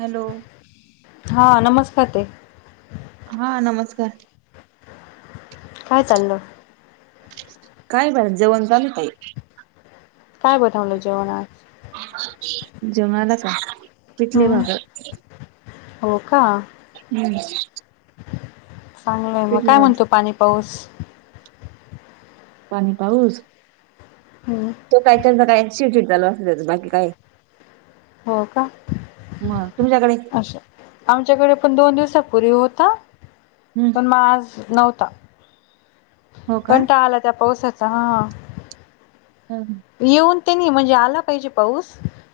Hello. हां नमस्कार ताई. हा नमस्कार. काय चालं? काय बर जेवण झालं ताई? काय बनवले जेवणात? जेवणाला काय? पिठली हम्म भाकर. हो का हम चांगलय मग काय भाकर म्हणतो पाणी पाऊस पाणी पाऊस ह तो काय त्यांचा [unintelligible] झाल त्याच बाकी काय हो का मग तुमच्याकडे आमच्याकडे पण दोन दिवस पूर्वी होता हम पण आज नव्हता हो का कंटाळा आला त्या पावसाचा हा हम येऊन ते नाही म्हणजे आला पाहिजे पाऊस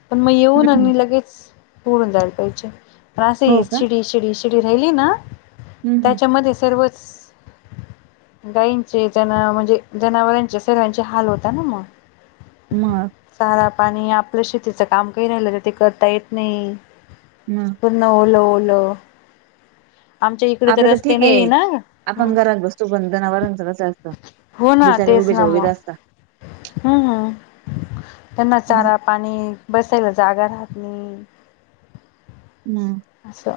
पण मग येऊन आणि लगेच पुरून जायला पाहिजे पण असं ये हो का शिडी, शिडी, शिडी राहिली ना हम्म हम्म. त्याच्यामध्ये सर्वच गाईींचे त्यांना म्हणजे जनावरांचे सर्वांचे हाल होता ना मग मग चारा पाणी आपलं शेतीचं काम काही राहिलं तर ते करता येत नाही हम न ओल, ओल आमच्या इकडे तर रस्ते नाहीय आहे ना आपण घरात बसतो पण जनावरांचं कसं असतं हो ना बिचारे तेच उभेच्या ना उभे मग असतात हम्म त्यांना असं चारा पाणी बसायला जागा राहत नाही हम्म असं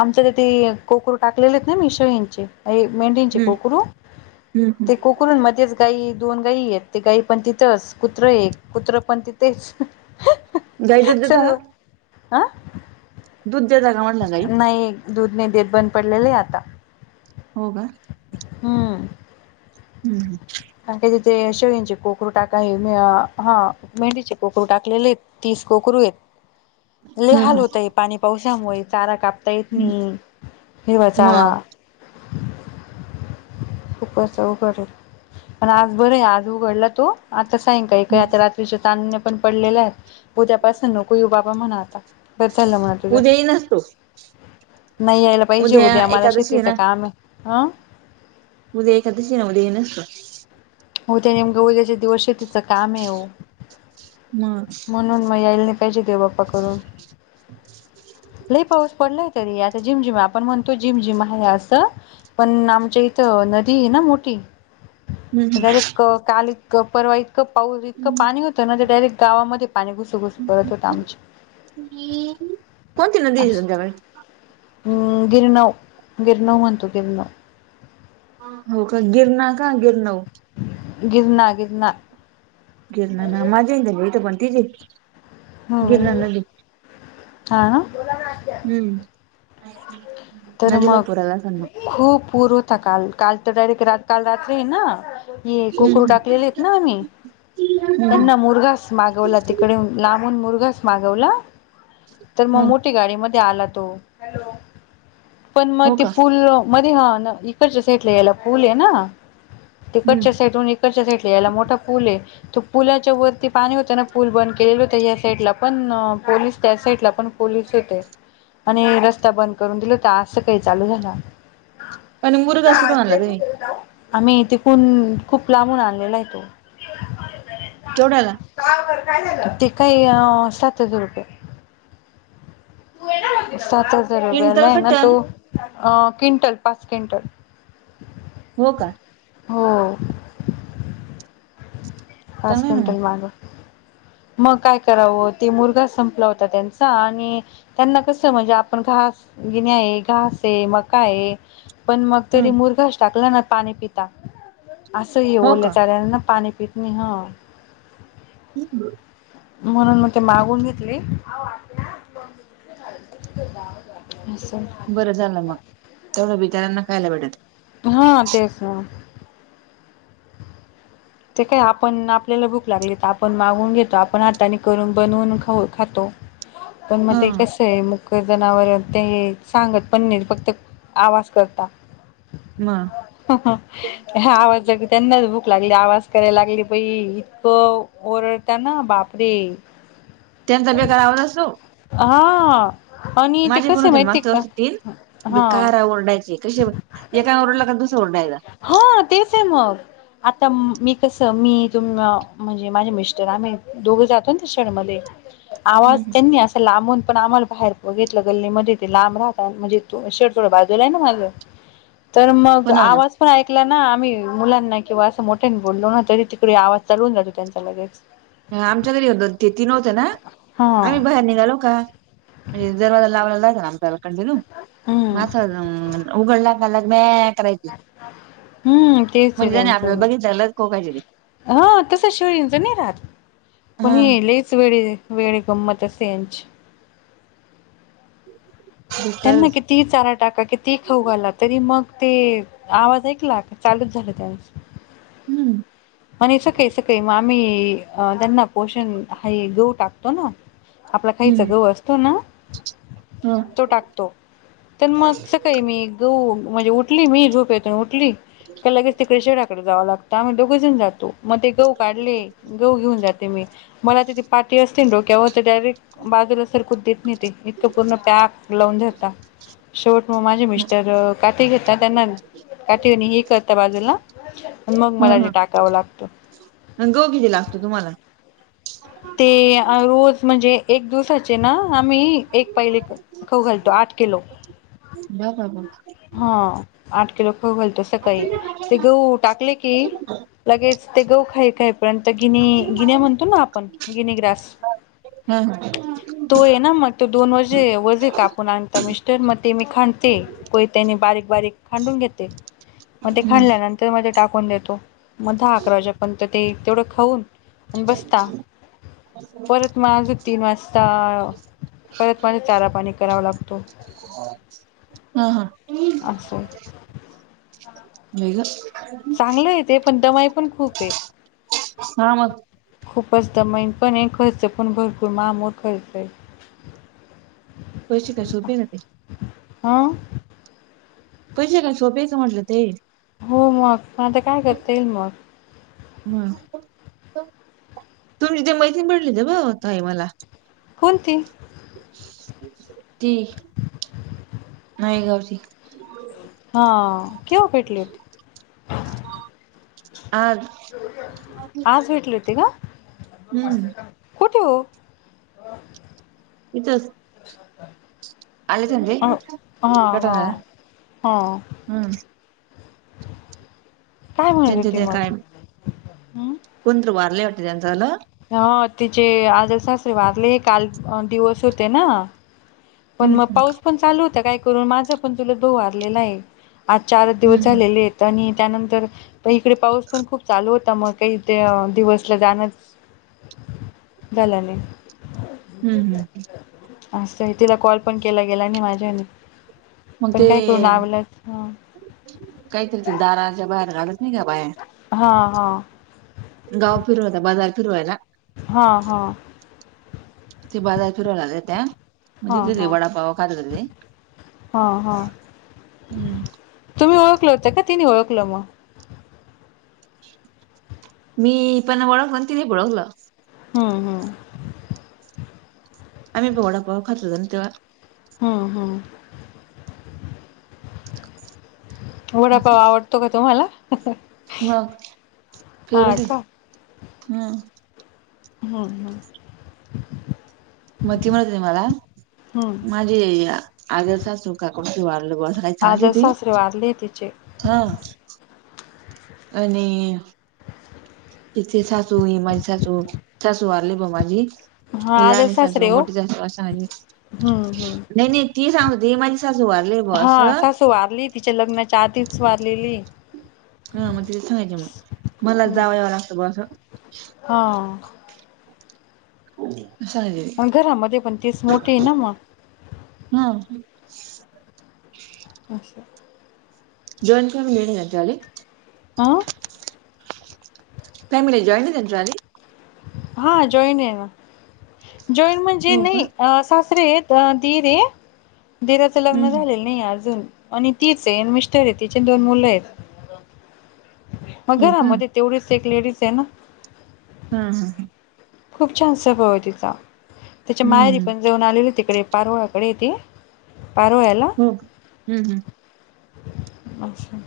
आमच्या कोकर टाकलेले आहेत ना [inaudible] यांंचे मेंढीचे हम्म कोकरू हम्म ते हम्म. कोकरु कुरण मध्येच गाई दोन गायी आहेत ते गाई पण तिथंच कुत्र एक कुत्र पण तिथेच गाई दूध देता का [unintelligible] आ दूध द्याता का म्हटलं गाई नाही दूध नाही देत बंद पडलेले आहे आता हो का? हम हम्म का काय तिथे शेळींचे कोकरू टाकाय मी हा मेंढीचे कोकरू टाकलेले आहेत तीस कोकरू ये लई हम्म हा हाल हा होतय पाणी पावसामुळे चारा कापता येत नाही हिरवा चारा मग खूप अवघड आहे पण आज बरं आहे आज उघडला तो आता सायंकाळी काय हम्म. आता रात ञीच्या चांदण्या पण पडलेले आहेत उद्या पासून नको येवू बाबा म्हणा आता बरं चाललं म्हणा तुझ उद्या येईनच तो नाही यायला पाहिजे उद्या मला एकादशी आहे शेतीचं ना काम आहे आ उद्या एकादशी ना उद्या येणार का? उद्या येऊन मग उद्या दिवस शेतीचं काम आहे ओ मग म्हणून म यायला नाई पाहिजे देव बाप्पा करून [unintelligible] लई पाऊस पडलायं तरी, आता झिम- झिम आपण म्हणतो झिम -झिम आहे असं. पण आमच्या इथं नदी आहे ना मोठी डायरेक्ट काल इतकं, परवा इतकं पाऊस इतकं हम्म पाणी होतं ना ते डायरेक्ट गावामध्ये पाणी घुसू-घुसू करत होतं आमचे कोणती नदी आहे अस तुमच्याकडे हूं.. गिरणव, गिरणव म्हणतो गिरणौ. हां, हा. गिरणार का गिरणव? गिरनार, गिरनार. गिरनार ना माझ्या इथ पण तिथे हं... हा, ना. हुं... तर मग खूप पुर होता काल, काल तर डायरेक्ट रा काल रात्री हय ना ये कोकरू हम्म टाकलेले आहेत ना आम्हीं त्यांना मु्रघास मागवला तिकडून लांबून मुरघास मागवला तर मग हम्म मोठी गाडीमध्ये आला तो. पण मग हो ते का पूल मध्ये हा इकडच्या साईटला यायला पूल आहे ना. हम्म तिकडच्या साईटहून इकडच्या साईटला यायला मोठा फूल आहे. तो पुलाच्या वरती पाणी होत ना पूल बंद केलेलं होता या साईडला पण पोलीस त्या साईडला पण पोलीस होते आणि रस्ता बंद करून दिला होता आज सकाळी चालू झाला. आणि मुरघास कुठून आणला तुम्ही [unintelligible] आम्हीं तिकून खूप लांबून आणलेला आहे तो. केवढ्याला? ते काय अ सात हजार रुपये. सात हजार रुपयाला क्विंटल आहे का ना तो. टन अ क्विंटल पाच क्विंटल. हो, का. हो. पाच चांगलं आहे ना मग क्विंटल मागवला. मग काय करावं ते मुरघास संपला होता त्यांचा आणि त्यांना कस म्हणजे आपण घास गिणे आहे, घास आहे, मका आहे पण मग तरी हम्म मुरघास टाकला ना, पाणी पिता असं हे हो ओल्या का चाऱ्याना पाणी पिता नि हा. हम् म्हणून मग ते मागवून घेतली. अस बरं झालं मग तेवढं बिचार्याना खायला भेटेल. हा तेच ना, ते काय आपण आपल्याला भूक लागली तर, आपण मागवून घेतो, आपण हाताने करून बनवून खाऊ खातो. पण मग हा ते कसं ते मुकं जनावर ते सांगत पण नाही, फक्त आवाज करता. मग आवाज येतो त्यांनाच भूक लागली आवाज करायला लागली बई इतकं ओरडता ना बापरे! [unintelligible] हा... आणि ते माझे कसं गुरूजन, माहिती का मास्तर्स तीन. बी हा कारा ओरडायचे. कशे ब, एका ओरडला का दुसं ओरडायचा. हो तेचयै मग. आता मीग कसं मी, तुम म्हणजे माझे मिस्टर आम्ही दोघं जातो न त्या शेडमध्ये. आवाज त्यांनी आस लांबून पण आम्हाला बाहेर बघेतलं गल्ली मध्ये ते लांब राहता म्हणजे तू शेड थोडं बाजूला आहे ना माझं. तर मग, पण हो ना आवाज पण ऐकला ना आम्ही. मुलांना किंवा असं मोठ्यांनी. बोंला ना, तरी तिकडे आवाज चढवून जातो त्यांचा लगेच. ह आमच्या घरी होत ते, तीन होत ना. हा आम्ही बाहेर निघालो का? म्हणजे दरवाजा लावायला लागलना आपल्याला. कंडलुम हम्म मातरम्, उघडला कालांग मॅ.. अॅ.. करायची. हम्म म्हणजे त्यांनी आपल्याला बघितल्यालं, कोगाजीरी. ह तस शेळींच नई राहात, पण हा हे लईच वेडेदे वेणी गंमत सेंच बेकार त्यांना कित ती चारा टाका कीती खाऊघाला तरी मग ते आवाज ऐकला की चालूच झाल त्यांच. हम्म्. म्हणे सकाळी सकाळी म आम्ही अ त्यांना पोषण हाई गहू टाकतो न. आपला खाईचा हम्म गहू असतो न, ह तो टाक तो. तर मग सकाळी मी गहू म्हणजे उठली मी झोपेतून उठली का, लगेच तिकडे शहराकडे जावं लागत आमी दु कुजून जातो. म ते गहू काढले, गहू घेऊन जाते मी. मला तिथे पाठी असते डोक्यावर ते डायरेक्ट बाजूला सरकून देत नाही ते. इतकं पूर्ण पॅक लावून धरतात. शेवट मग माझे मिस्टर अ काठीे घेतात त्यांना ना. काठीवाणी हे करता बाजूला, अन मग मला ते टाकावं लागतं. अन गवू किती लागतो तुम्हाला. ते.. ए आ रोज म्हणजे एक दिवसाचे ना. आम्ही एक पाईले खाऊ घालतो, आठ किलो. बा बा बा बा. हा आठ किलो खाऊ घालतो सकाळी. ते गहू टाकले की लगेच ते गऊ खाय काय पण. ते गिणी गिण्या म्हणतो ना आपण, गिनी ग्रास. हा हा तो एन मग. तो दोन वजे, वजे कापून आणता मिस्टर. म ते मी खांडते. कोयत्यांनी बारीक बारीक खांडून घेते. मग ते हम्म खांडल्यानंतर ते मध्ये टाकून देतो. म धा-आकरावाजे पण त ते तेवढं खाऊन बसता. परत माझं तीन वाजता आ, परत पाणी चारा पाणी करावा लागतो. आं हा. फोन. लैलस. चांगलं यै ते पण दमाय पण खूप यै. सा मग. खूपचं दमयन पणयै. खर्च पण भरपूर महामोठा येतोय. पैशे काय सोपे ना ते. हं पैसे काय सोपेयचं म्हणलं ते. हो मग? म आता काय करता येईल मग? हं. तुम्ही ते मैत्रीण भेटली होती ब ताई मला. कोणती? ती नायगावची. हा. केव्हा भेटली होती? आज आज भेटली होती का? हम्म कुठे ओ? इथंच. आले त्यांन [unintelligible] हा. ते हा. हा. कटाळा हा. हम्म. काय म्हणत त्यांच्या होती ते मग? काय, कोणतर वारलय वाटतं त्यांचावालं. हां. तिचे आजेसासरे वारले. काल दिवस होते ना? पण म हम्म पाऊस पण चालू होता काय करू? माझापण त चुलत भाऊ वारलेला ए. आज चारच दिवस हम्म. झालेलेएत. आणि त्यानंतर प इकडे पाऊस पण खूप चालू होता म काही ते दिवसला जाणं- झालं नाही. हम्म असंय. तिला कॉल पण केला गेला नाही माझ्याने. मग ते पण काय करू नावलाच हा -काहीतरी ते दाराच्या बाहेर घाला- नाही का बाया? हा गाव फिरून येता बाजार फिरवायला? हा. हा. ते बाजार फिरवायलाले त्या. हा म्हणजे तिथे हा वडापाव खात होते ते. हा हा हम्म. तुम्ही ओळखलं होत का तिने ओळखलं म? मी पण वळखलं आणि तिनी बी वळखलं. हम् हम्. आम्हीपण वडापाव खात होतो ना तेव्हा. हम हम्. वडापाव आवडतो का तुम्हाला? मग हा फेवरेट ए. का हम्म. हम्म. हम्. म ती म्हटली मला. माझी आजेसासु का कोण ते वारल बुवा. आजेसासरे वारले ए तिचे. हं. आणि- तिची सासू ही माझी सासू, सासू वारली बुवा माझी. हा ही आदर लहानी सासरे सासू, हो मोठी सासू असं आणि हम्म हम्म नाही नाही. ती सांगत ती माझी सासू वारली. ब हां. असं सासू वारलीए तिची. तिच्या लग्नाच्या आधीच वारलेली ए. हा. मग ति तेच म्हणायची म. मलाच जावं यावं लागतं बुवा असं. हां. हो. पण घरामध्ये पण तीच मोठठी ए ना मग? हम्म. अस. जॉईंट फॅमिली ए ना तुझ्यावाली? आं? फॅमिली जॉइंट त्यांच्यात. हा जॉईन आहे ना जॉईन म्हणजे हो का नाही सासरे आहेत. तर दिरे दिराचं हम्म लग्न हम्म झालेल. नाही अजून आणि तीच आहे मिस्टर आहे तिचे दोन मुलं आहेत. मग हो का घरामध्ये तेवढीच एक लेडीज आहे ना. हा हा हा खूप छान स्वभाव तिचा त्याच्या हम्म मायरी हम्म पण जाऊन आलेले तिकडे पारोळ्याकडे तेे पारोळ्याला हो हम्म हम्म अच्छा!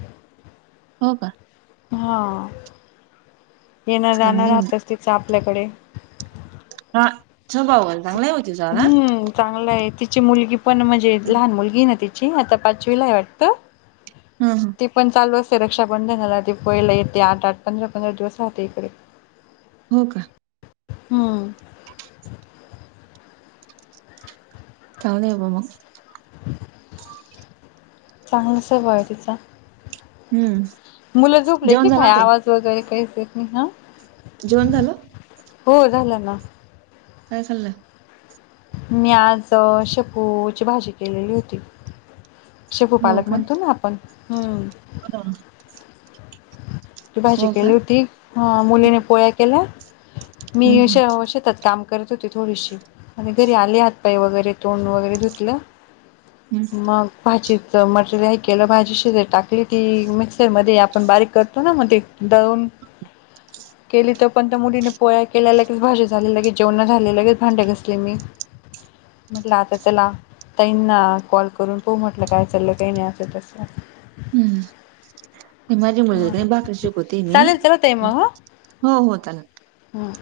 हो का. हा येणं जाणं चांगली मग राहतच तिचं आपल्याकडे. हा जाउ आपण. हम्म चांगला आहे तिची मुलगी पण म्हणजे लहान मुलगी ना ति ची हां तर पाचवीला वाटतं. हा हा ती पण चालू असते रक्षाबंधनाला ती दिपवाळीला येते आठ आठ पंधरा पंधरा दिवस राहते इकडे. हो का हम्म चांले बाबा मग. [inaudible] चांगलं स्वभाव आहे तिचा. हम्म मुलं झोपले जेवण की झालं काय ताई आवाज वगैरे काहीच देत नाही हा. जेवण झालं. हो झालं ना. काय झालं ‌ मी आज शेपूची भाजी केलेली होती. शेफूपालक का म्हणतो ना आपण हम्म. हो त भाजी हो का केली होती मुलीने पोळ्या केल्या मी हम्म हम्म अ शेतात काम करत होते थोडीशी आणि घरी आले हातपाइ वगैरे तोंड वगैरे धुतलं. हम्म मग भाजीच मटेरि केलं भाजी श टाकली ती मिक्सर मध्ये आपण बारीक करतो ना मग ते दळुन. केली तर पण त्या मुलीने पोळ्या केल्या लगेच भाजी झाले लगेच जेवण झाले लगेच भांडे घसले मी. म्हटला आता चला. ताईना कॉल करून पोहु म्हटलं काय चालं ते नाही असं तसं. हम्म माझी मुलीला भाकीरी शिकवते मी चालेल चला हो हो. हां